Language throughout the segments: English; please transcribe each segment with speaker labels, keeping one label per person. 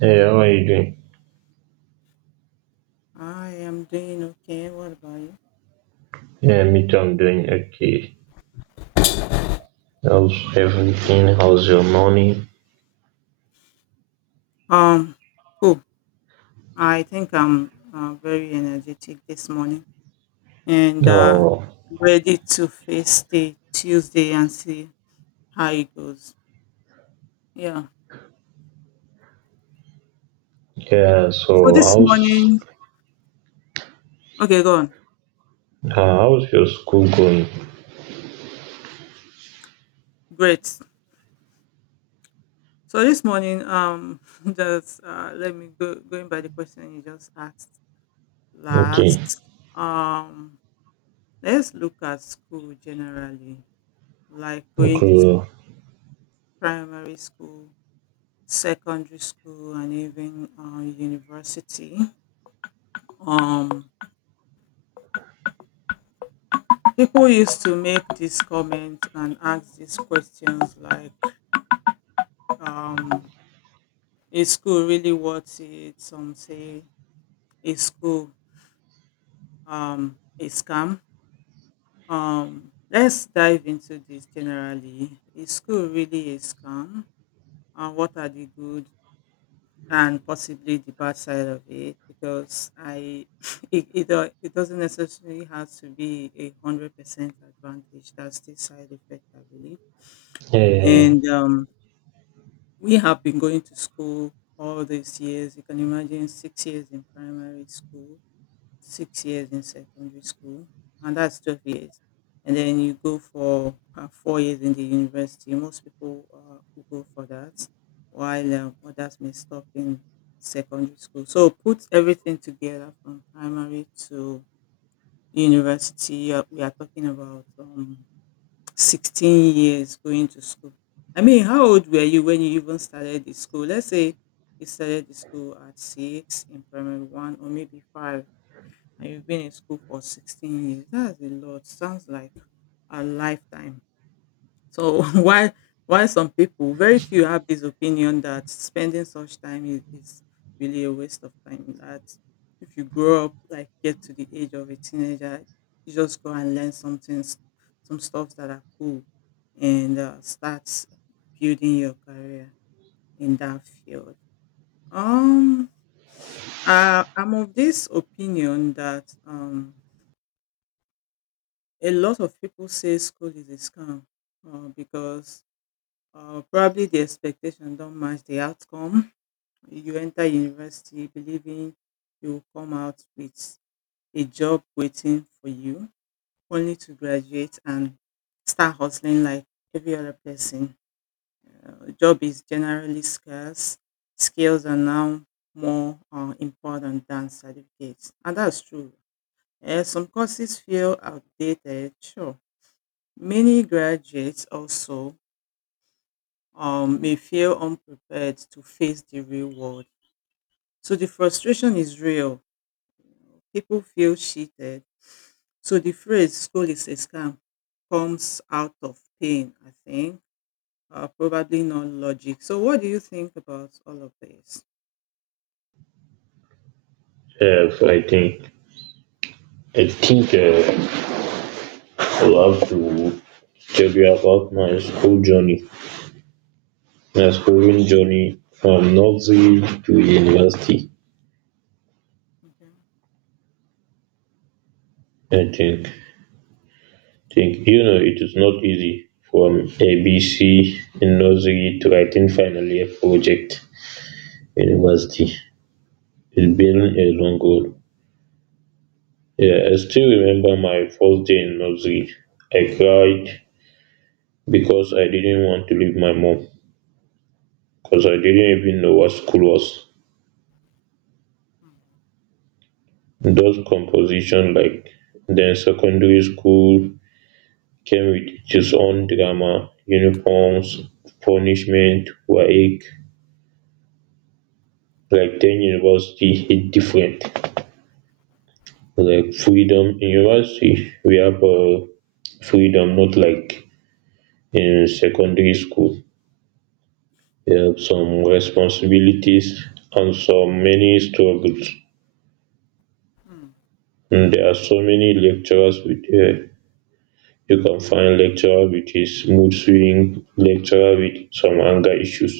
Speaker 1: Hey, how are you doing?
Speaker 2: I am doing okay. What about you?
Speaker 1: Yeah, me too. I'm doing okay. How's everything? How's your morning?
Speaker 2: Um, cool. I think I'm very energetic this morning and
Speaker 1: Oh,
Speaker 2: ready to face the Tuesday and see how it goes. Yeah.
Speaker 1: yeah.
Speaker 2: So
Speaker 1: So,
Speaker 2: this morning, okay, go on.
Speaker 1: how's your school going?
Speaker 2: Great. So this morning, just let me go going by the question you just asked
Speaker 1: Okay.
Speaker 2: last. Um, let's look at school generally, like
Speaker 1: Okay. Yeah.
Speaker 2: primary school, secondary school, and even university. um, People used to make this comment and ask these questions like, um, is school really worth it? Some say, is school a scam? Let's dive into this generally. Is school really a scam? What are the good and possibly the bad side of it, because I it, do- it doesn't necessarily have to be 100% advantage. That's the side effect, I believe.
Speaker 1: Yeah. Yeah.
Speaker 2: And we have been going to school all these years. You can imagine 6 years in primary school, 6 years in secondary school, and that's 12 years. And then you go for 4 years in the university. Most people will go for that, while others may stop in secondary school. So put everything together from primary to university. We are talking about 16 years going to school. I mean, how old were you when you even started the school? Let's say you started the school at six in primary one, or maybe five, and you've been in school for 16 years. That's a lot. Sounds like a lifetime. So why some people, very few, have this opinion that spending such time is really a waste of time. That if you grow up, like get to the age of a teenager, you just go and learn something, things, some stuff that are cool, and start building your career in that field. Um, I'm of this opinion that a lot of people say school is a scam because probably the expectation don't match the outcome. You enter university believing you will come out with a job waiting for you, only to graduate and start hustling like every other person. Job is generally scarce. Skills are now more important than certificates, and that's true. Some courses feel outdated, sure. Many graduates also may feel unprepared to face the real world. So the frustration is real. People feel cheated. So the phrase "school is a scam" comes out of pain, I think, probably not logic. So what do you think about all of this?
Speaker 1: Yeah, so I think I'll have to tell you about my school journey. My
Speaker 2: Hmm,
Speaker 1: schooling journey from nursery to university.
Speaker 2: okay.
Speaker 1: I think. Think You know, It is not easy from ABC in nursery to writing final year project university. It's been a long road. Yeah, I still remember my first day in nursery. I cried because I didn't want to leave my mom, because I
Speaker 2: Hmm,
Speaker 1: didn't even know what school was.
Speaker 2: hmm,
Speaker 1: Those composition, like, then secondary school came with its own drama, uniforms, punishment, work. Like then university hit different. Like freedom in university, we have freedom, not like in secondary school. We have some responsibilities and some many struggles,
Speaker 2: hmm,
Speaker 1: and there are so many lecturers with you can find lecturer with his mood swing, lecturer with some anger issues.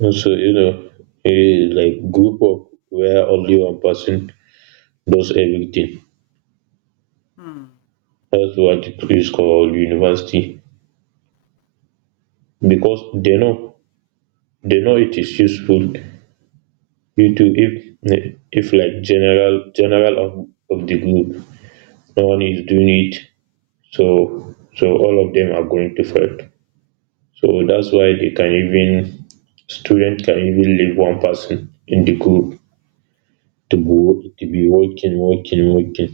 Speaker 1: And so, a, like, group of where only one person does everything.
Speaker 2: hmm,
Speaker 1: That's what it is called university, because they know it is useful. You too, if like general of the group, no one is doing it, so all of them are going to fail. So that's why they can even student can even leave one person in the group to be working, working, working.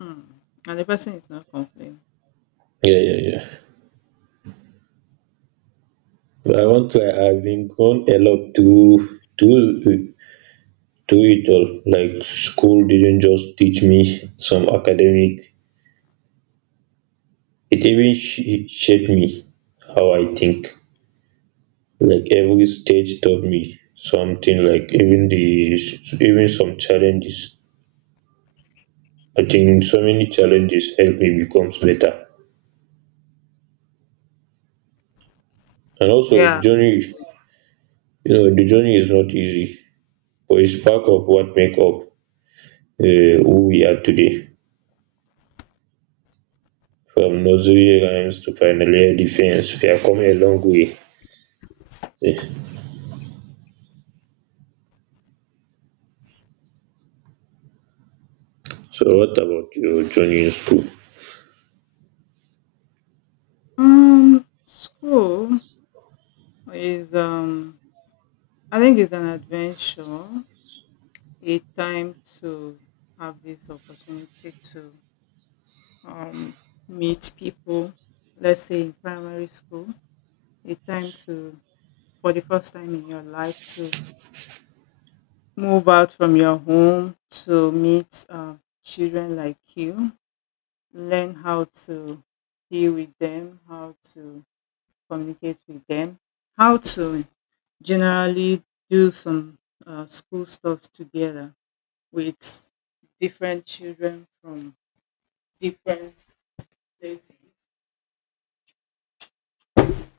Speaker 2: hmm. And the person is not complaining.
Speaker 1: Yeah, yeah, yeah. But I want to.
Speaker 2: Okay.
Speaker 1: I've been gone a lot to it all. Like school didn't just teach me some academic. It even shaped me, how I think. Like
Speaker 2: Hmm.
Speaker 1: every stage taught me something. Like even some challenges. I think so many challenges help me becomes better. And also the
Speaker 2: Yeah.
Speaker 1: journey, you know, the journey is not easy, but it's part of what make up who we are today. From nursery rhymes to finally defense, we have come a long way. Yes. So what about your journey in school?
Speaker 2: School is. I think it's an adventure, a time to have this opportunity to um, meet people, let's say in primary school, a time to, for the first time in your life, to move out from your home to meet children like you, learn how to be with them, how to communicate with them, how to generally do some school stuff together with different children from different places.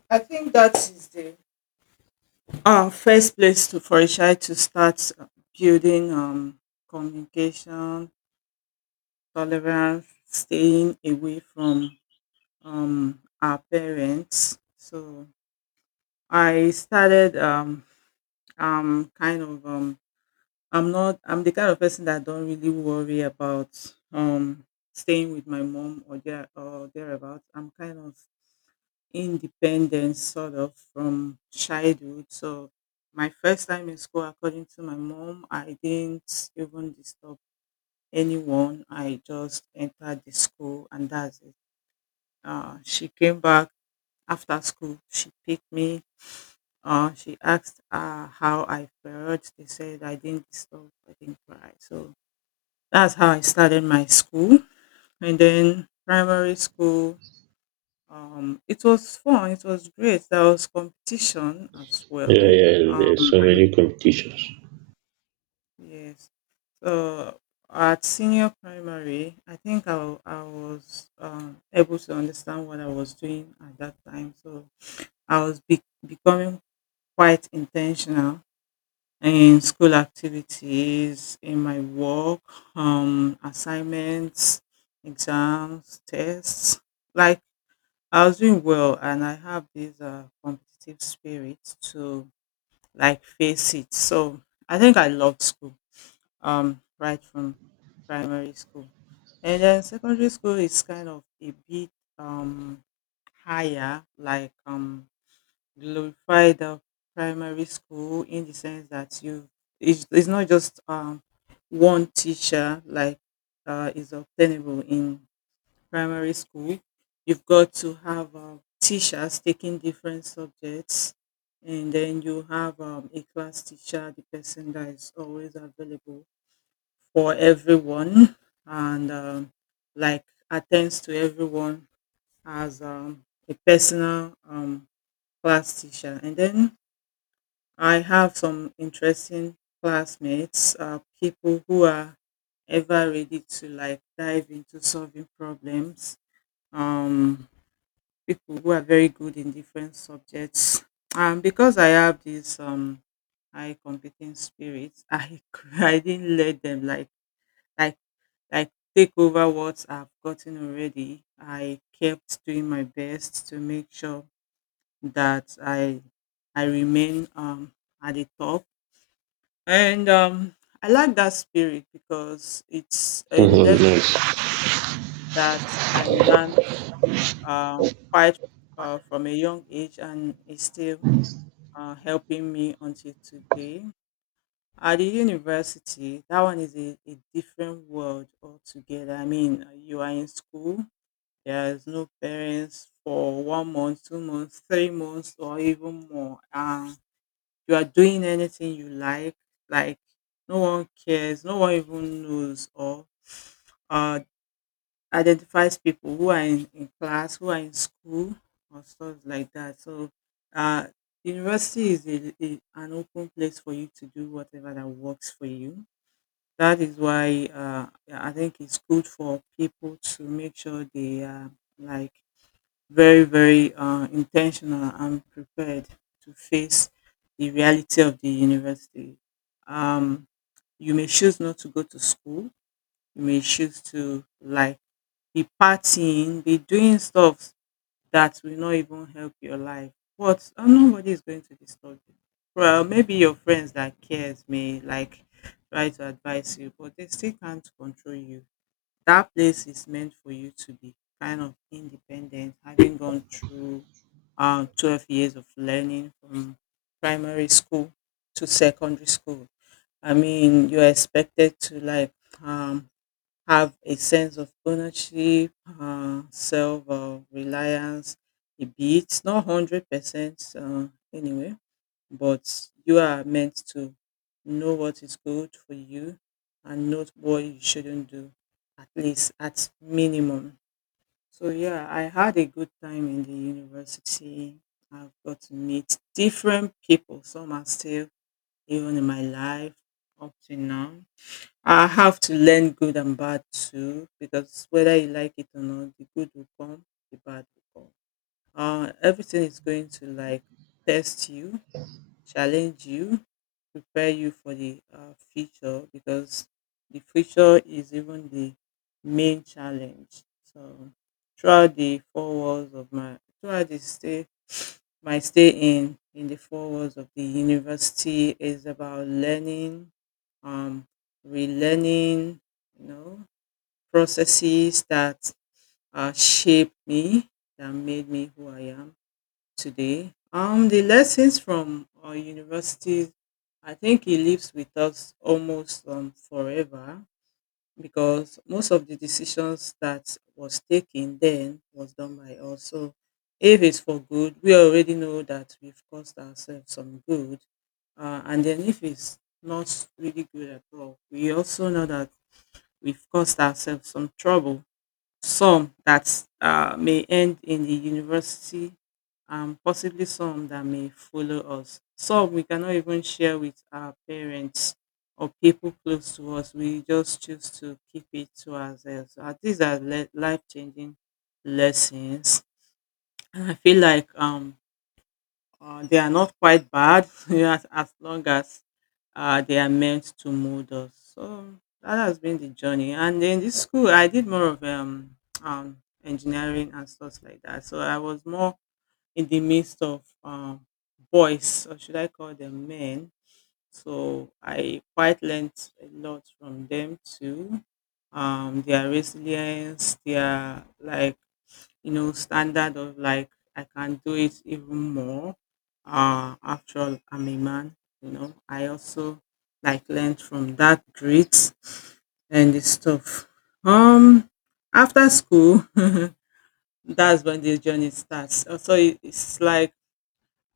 Speaker 2: I think that is the first place to, for a child to start building communication, tolerance, staying away from our parents. So I started kind of I'm not I'm the kind of person that don't really worry about um, staying with my mom or there or thereabouts. I'm kind of independence sort of from childhood. So my first time in school, according to my mom, I didn't even disturb anyone. I just entered the school and that's it. She came back after school. She picked me. She asked how I felt. They said I didn't disturb. I didn't cry. So that's how I started my school. And then primary school, it was fun. It was great. There was competition as
Speaker 1: Yeah,
Speaker 2: well.
Speaker 1: yeah,
Speaker 2: Um,
Speaker 1: there's so many competitions.
Speaker 2: yes. So at senior primary, I was able to understand what I was doing at that time. So I was becoming quite intentional in school activities, in my work, assignments, exams, tests. Like I was doing well, and I have this competitive spirit to like face it. So I think I loved school right from primary school. And then secondary school is kind of a bit um, higher, like glorified primary school in the sense that it's not just one teacher like is obtainable in primary school. You've got to have teachers taking different subjects, and then you have a class teacher, the person that is always available for everyone, and like attends to everyone as a personal class teacher. And then I have some interesting classmates, people who are ever ready to like dive into solving problems. Um, People who are very good in different subjects. And because I have this high competing spirit, I I didn't let them like like take over what I've gotten already. I kept doing my best to make sure that I remain at the top. And I like that spirit because it's a lesson
Speaker 1: Nice.
Speaker 2: that I learned uh quite from a young age and is still helping me until today. At the university, that one is a different world altogether. I mean, you are in school, there's no parents for 1 month, 2 months, 3 months, or even more. You are doing anything you like no one cares, no one even knows, or uh, identifies people who are in class, who are in school, or stuff like that. So, uh, university is an open place for you to do whatever that works for you. That is why I think it's good for people to make sure they are like very, very intentional and prepared to face the reality of the university. Um, you may choose not to go to school. You may choose to like be partying, be doing stuff that will not even help your life. But nobody is going to disturb you. Well, maybe your friends that cares may like try to advise you, but they still can't control you. That place is meant for you to be kind of independent, having gone through 12 years of learning from primary school to secondary school. I mean, you're expected to like um, have a sense of ownership, self reliance a bit, not 100% anyway, but you are meant to know what is good for you and not what you shouldn't do, at least at minimum. So, yeah, I had a good time in the university. I've got to meet different people. Some are still even in my life up to now. I have to learn good and bad too, because whether you like it or not, the good will come, the bad will come. Everything is going to like test you, challenge you, prepare you for the future, because the future is even the main challenge. So throughout the stay my stay in the four walls of the university is about learning, um, relearning, you know, processes that shaped me, that made me who I am today. The lessons from our universities, I think it lives with us almost forever, because most of the decisions that was taken then was done by us. So if it's for good, we already know that we've caused ourselves some good. And then if it's not really good at all, we also know that we've caused ourselves some trouble. Some that may end in the university, and possibly some that may follow us. Some we cannot even share with our parents or people close to us. We just choose to keep it to ourselves. These are life-changing lessons. And I feel like they are not quite bad you know, as long as they are meant to mold us. So that has been the journey. And in this school, I did more of um, engineering and stuff like that. So I was more in the midst of boys, or should I call them men. So I quite learned a lot from them too. Their resilience, their like you know, standard of like I can do it even more. After all, I'm a man, you know. I also like learned from that grit and the stuff. Um, After school, that's when the journey starts. So it- it's like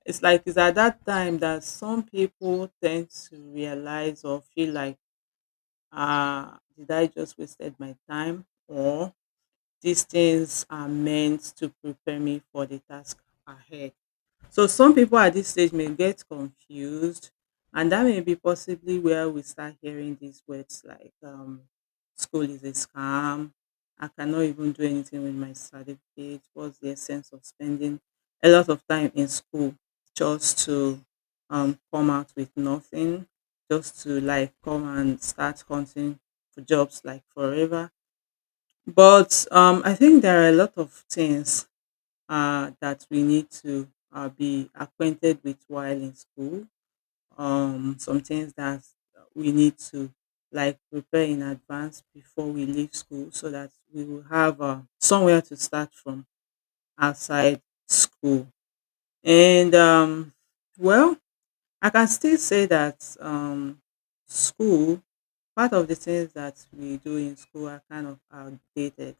Speaker 2: it's like it's at that time that some people tend to realize or feel like, ah, did I just wasted my time, or these things are meant to prepare me for the task ahead. So some people at this stage may get confused, and that may be possibly where we start hearing these words like school is a scam. I cannot even do anything with my certificate. What's the essence of spending a lot of time in school just to come out with nothing, just to like come and start hunting for jobs like forever? But I think there are a lot of things that we need to be acquainted with while in school. Some things that we need to like prepare in advance before we leave school so that we will have somewhere to start from outside school. And well, I can still say that school, part of the things that we do in school are kind of outdated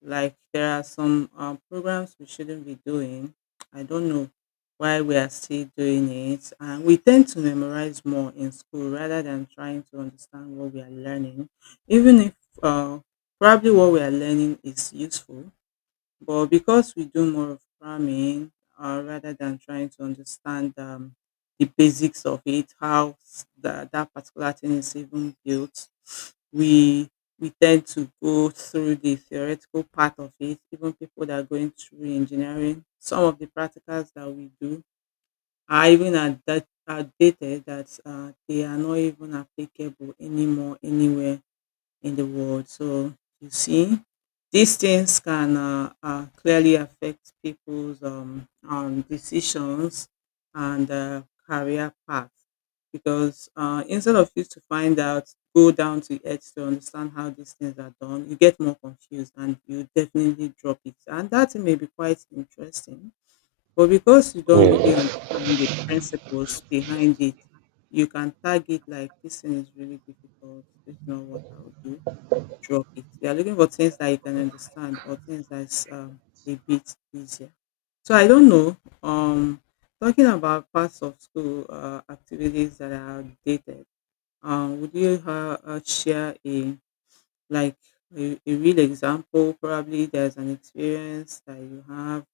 Speaker 2: like there are some programs we shouldn't be doing. I don't know why we are still doing it. And we tend to memorize more in school rather than trying to understand what we are learning, even if uh, probably what we are learning is useful. But because we do more of cramming rather than trying to understand the basics of it, how that particular thing is even built, we we tend to go through the theoretical part of it. Even people that are going through engineering, some of the practicals that we do are even at that are dated that they are not even applicable anymore anywhere in the world. So you see, these things can clearly affect people's decisions and career path because instead of you to find out, go down to earth to understand how these things are done, you get more confused and you definitely drop it. And that may be quite interesting, but because you don't really
Speaker 1: Yeah,
Speaker 2: understand the principles behind it, you can tag it like this thing is really difficult. It's not what I would do drop it. You are looking for things that you can understand or things that's a bit easier. So I don't know. Um, Talking about parts of school activities that are dated, would you share a like a real example? Probably there's an experience that you have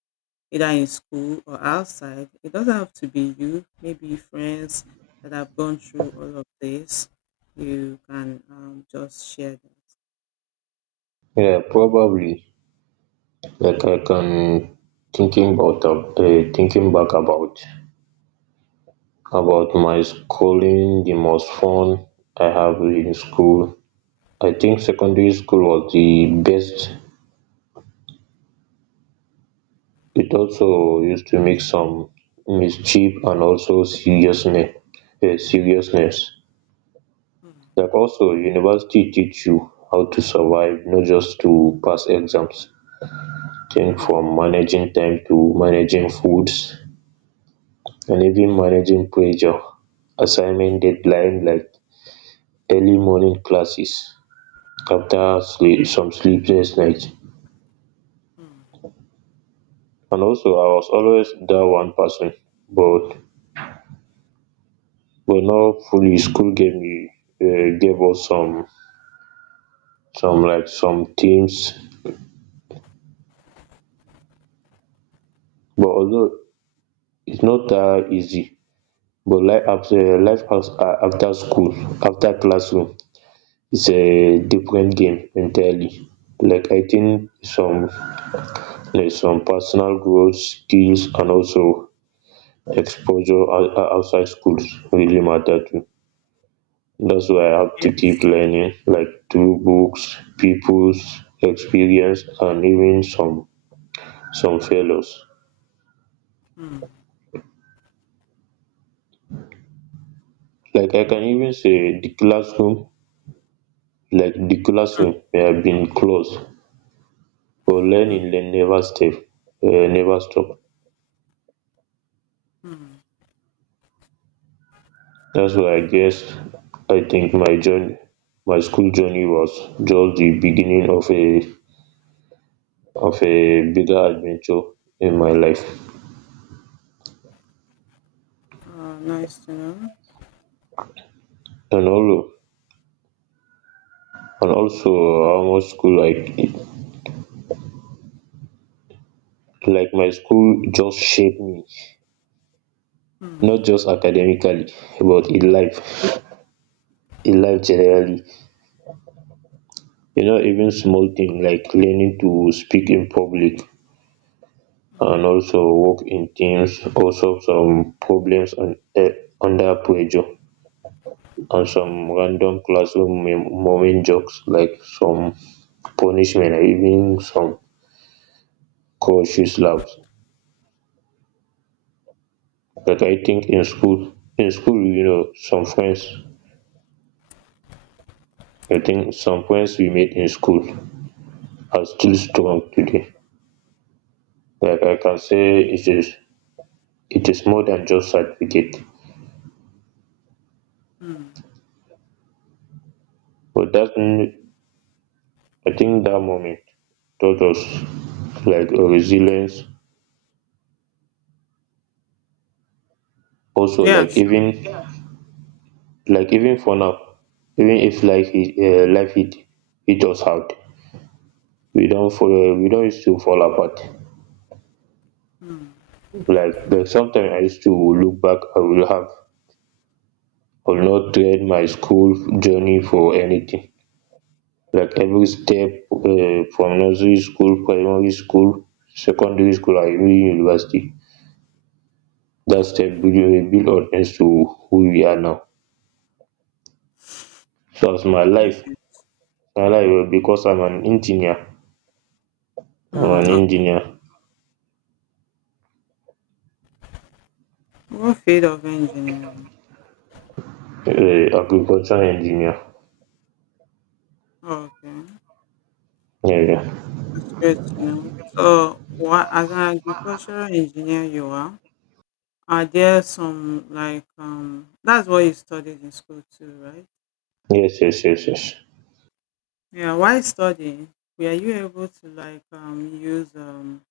Speaker 2: either in school or outside. It doesn't have to be you. Maybe friends that have gone through all of this. You can just share that.
Speaker 1: yeah, probably. Like I can thinking about eh, Thinking back about my schooling, the most fun I have in school. I think secondary school was the best. It also used to make some mischief and also seriousness. Like also university teach you how to survive, not just to pass exams. Think
Speaker 2: Hmm, hmm,
Speaker 1: from managing time to managing foods, and even
Speaker 2: hmm.
Speaker 1: managing pressure, assignment deadline, like early morning classes
Speaker 2: Mm,
Speaker 1: after sleep, some sleepless nights.
Speaker 2: mm,
Speaker 1: And also I was always that one person, but but not fully. School gave us some, some teams. But although it's not that easy, but life after after school, after classroom, is a different game entirely. Like I think some there's some personal growth skills, and also exposure outside schools really matter too. That's why I have to keep
Speaker 2: yes.
Speaker 1: learning, like through books, people's experience, and even some failures.
Speaker 2: Mm,
Speaker 1: Like I can even say the classroom, like the
Speaker 2: mm,
Speaker 1: classroom may have been closed, but
Speaker 2: mm,
Speaker 1: learning they never stop, never stop.
Speaker 2: mm.
Speaker 1: That's why I guess I think my journey, my school journey was just the beginning of a bigger adventure in my life.
Speaker 2: Oh, nice to know.
Speaker 1: And all, and also how much school, like my school just shaped me,
Speaker 2: Mm,
Speaker 1: not just academically but in life generally. Even small things like learning to speak in public,
Speaker 2: mm,
Speaker 1: and also work in teams, also some problems under pressure, and some random classroom moment jokes, like some punishment, and even some cautious laughs. But I think in school, some friends, I think some friends we made in school are still strong today. Like I can say it is more than just certificate.
Speaker 2: mm.
Speaker 1: But I think that moment taught us like a resilience, also
Speaker 2: Yeah,
Speaker 1: like
Speaker 2: sure.
Speaker 1: even like even for now. Even if life hit us hard, we don't used to fall apart.
Speaker 2: Mm,
Speaker 1: Like sometimes I used to look back, I will have will not trade my school journey for anything. Like every step, from nursery school, primary school, secondary school, and even university, that step build on us to who we are now. So as my life because I'm an engineer I'm an
Speaker 2: mm, okay.
Speaker 1: engineer
Speaker 2: What field of engineering?
Speaker 1: agriculture engineer.
Speaker 2: Oh, okay.
Speaker 1: Yeah, yeah.
Speaker 2: That's great to know. So, what as an agricultural engineer you are there some like that's what you studied in school too, right?
Speaker 1: Yes, yes, yes, yes.
Speaker 2: Yeah, while studying, were you able to like use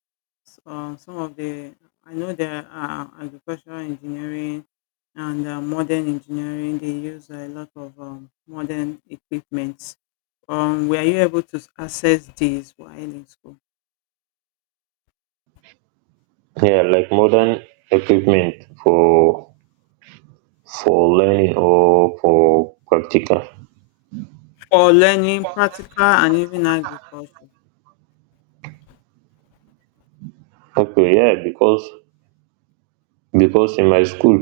Speaker 2: so some of the I know there are agricultural engineering and modern engineering. They use a lot of modern equipment. Were you able to access these while in school
Speaker 1: Yeah, like modern equipment, for for learning or for practical.
Speaker 2: for learning practical and even agriculture?
Speaker 1: Okay, yeah, because in my school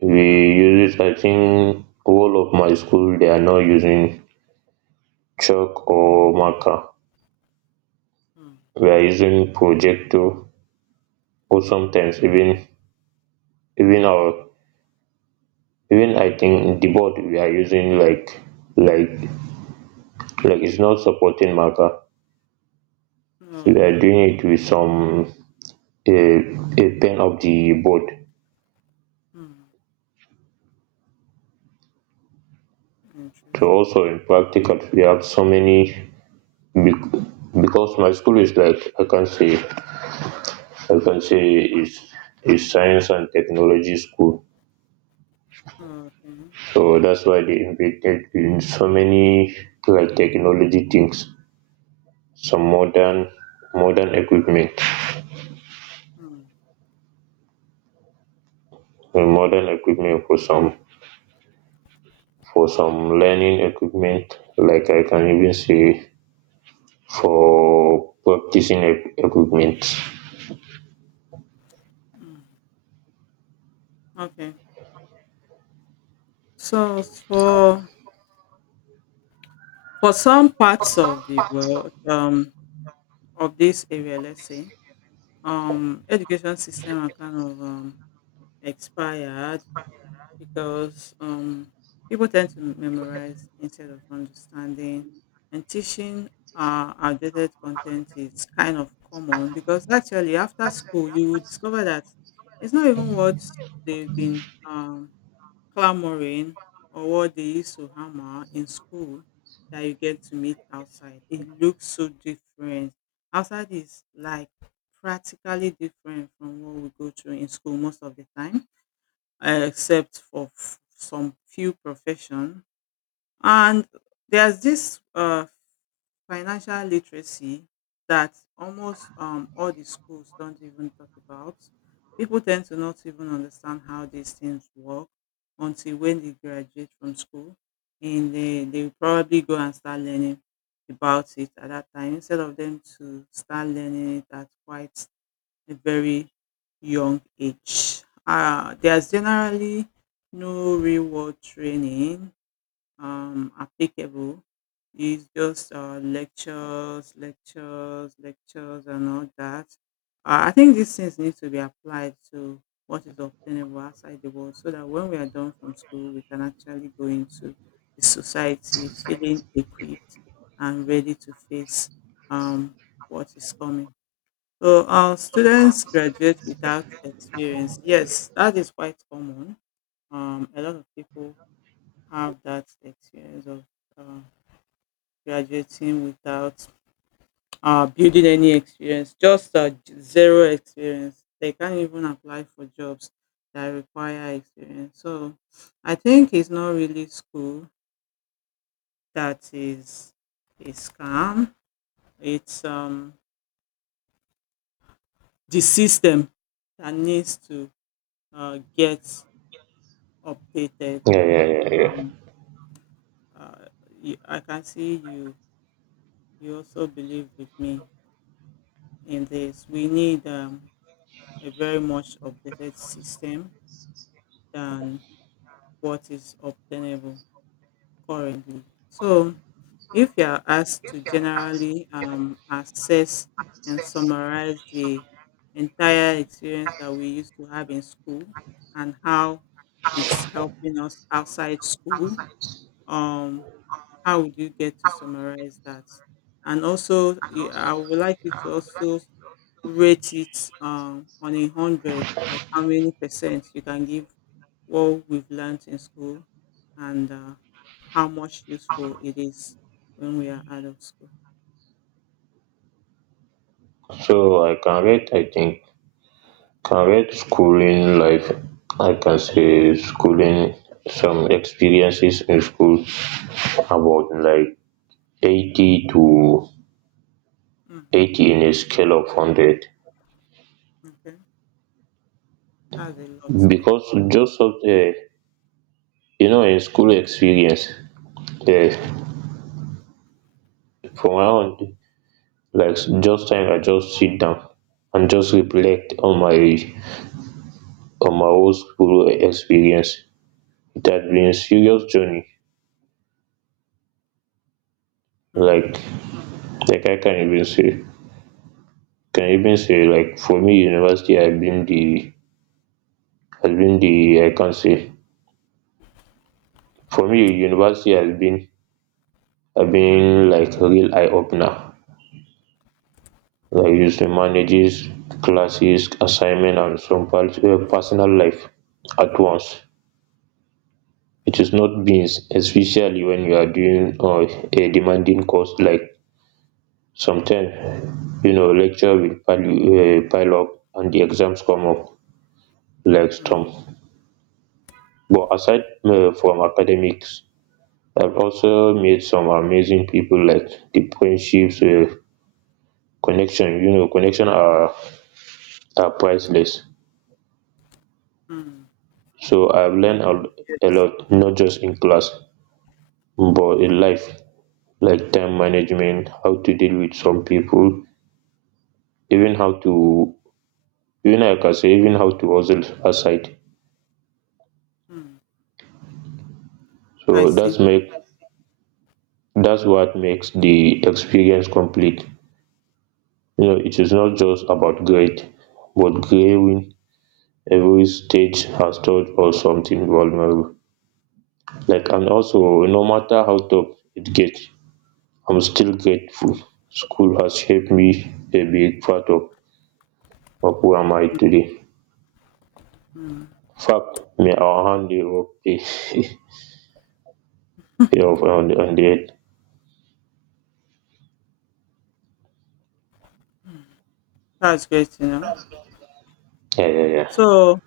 Speaker 1: we
Speaker 2: Hmm,
Speaker 1: use it. I think all of my school, they are now using chalk or marker,
Speaker 2: hmm,
Speaker 1: we are using projector, or sometimes
Speaker 2: hmm.
Speaker 1: even even our even I think the board we are using, like like it's not supporting marker, so we
Speaker 2: Oh,
Speaker 1: are
Speaker 2: okay.
Speaker 1: doing it with a, a pen of the board.
Speaker 2: Hmm,
Speaker 1: So
Speaker 2: interesting.
Speaker 1: also in practical we have so many, bec- because my school is, like, I can say, is is science and technology school.
Speaker 2: Oh, okay.
Speaker 1: So that's why they invented in so many, like, technology things, some modern equipment,
Speaker 2: Hmm,
Speaker 1: and modern equipment for some learning equipment. Like I can even say for practicing equipment.
Speaker 2: hmm. Okay. So for some parts of the world, of this area, let's say, education system are kind of expired because people tend to memorize instead of understanding and teaching outdated content is kind of common because actually after school you will discover that it's not even what they've been clamoring or what they used to hammer in school that you get to meet outside. It looks so different. Outside is like practically different from what we go through in school most of the time, except for some few profession. And there's this financial literacy that almost all the schools don't even talk about. People tend to not even understand how these things work until when they graduate from school and they will probably go and start learning about it at that time instead of them to start learning it at quite a very young age. There's generally no real world training applicable. It's just lectures, lectures, lectures, and all that. I think these things need to be applied to what is obtainable outside the world so that when we are done from school, we can actually go into the society feeling equipped and ready to face um, what is coming. So, our students graduate without experience. Yes, that is quite common. A lot of people have that experience of uh, graduating without building any experience, just zero experience. They can't even apply for jobs that require experience. So I think it's not really school that is a scam. It's the system that needs to get updated.
Speaker 1: Yeah, yeah, yeah, yeah.
Speaker 2: Um, uh, I can see you. You also believe with me in this. We need a very much updated system than what is obtainable currently. So, if you are asked to generally assess and summarize the entire experience that we used to have in school and how it's helping us outside school, um, how would you get to summarize that? And also, I would like you to also rate it on a hundred, like how many percent you can give what we've learned in school and how much useful it is when we are out of school.
Speaker 1: So I can rate. I think correct schooling life, I can say schooling, some experiences in school about like 80 to
Speaker 2: Mm,
Speaker 1: 80 in a scale of 100,
Speaker 2: okay, that's a lot stuff.
Speaker 1: because just of the,
Speaker 2: Mm,
Speaker 1: in school experience. um
Speaker 2: mm,
Speaker 1: for my own, like just time, I just sit down and just reflect on my whole school experience. It has been a serious journey.
Speaker 2: mm,
Speaker 1: Like like I can even say, like for me university has been the I can say for me university has been like a real eye opener. Like it manages classes, assignment, and some personal life at once. It is not beans, especially when you are doing a demanding course, like sometimes lecture will pile up and the exams come up like
Speaker 2: mm,
Speaker 1: storm. But aside from academics, I've also met some amazing people, like the friendships, connection are priceless.
Speaker 2: mm.
Speaker 1: So I've learned a
Speaker 2: Yes.
Speaker 1: lot, not just in class but in life, like time management, how to deal with some people, even
Speaker 2: Mm,
Speaker 1: how to, even I can say even how to hustle aside.
Speaker 2: mm. I
Speaker 1: So
Speaker 2: see.
Speaker 1: that's what makes the experience complete. It is not just about grade but growing. Every stage has touch or something vulnerable, like. And also, no matter how tough it gets, I'm still grateful. School has shaped me a big part of who am I today.
Speaker 2: Mm.
Speaker 1: In fact, may our hand dey work pay pay off on the on the end.
Speaker 2: That's great to know.
Speaker 1: Yeah, yeah, yeah,
Speaker 2: So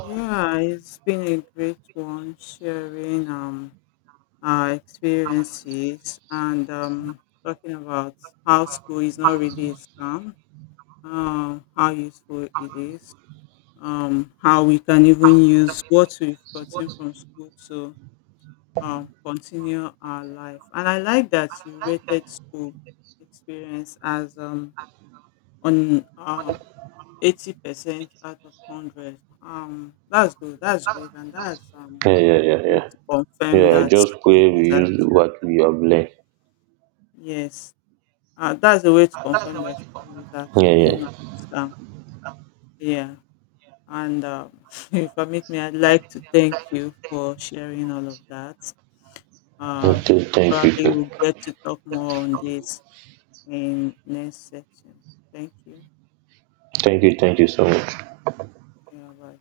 Speaker 2: yeah, it's been a great one sharing our experiences and talking about how school is not really a scam, how useful it is, how we can even use what we've gotten from school to continue our life. And I like that you rated school experience as on 80% out of 100. That's good. That's great. And that's
Speaker 1: yeah, yeah, yeah, yeah,
Speaker 2: to confirm
Speaker 1: yeah.
Speaker 2: that
Speaker 1: Just
Speaker 2: school
Speaker 1: pray we
Speaker 2: is
Speaker 1: use what
Speaker 2: actually,
Speaker 1: we have learned.
Speaker 2: yes, that's a way to confirm that school is
Speaker 1: Yeah,
Speaker 2: actually not
Speaker 1: yeah.
Speaker 2: a scam. Yeah. And if I make me, I'd like to thank you for sharing all of that. Uh,
Speaker 1: Okay, thank you.
Speaker 2: probably we'll get to talk more on this in next section. Thank you.
Speaker 1: Thank you, thank you so much.
Speaker 2: Yeah, bye.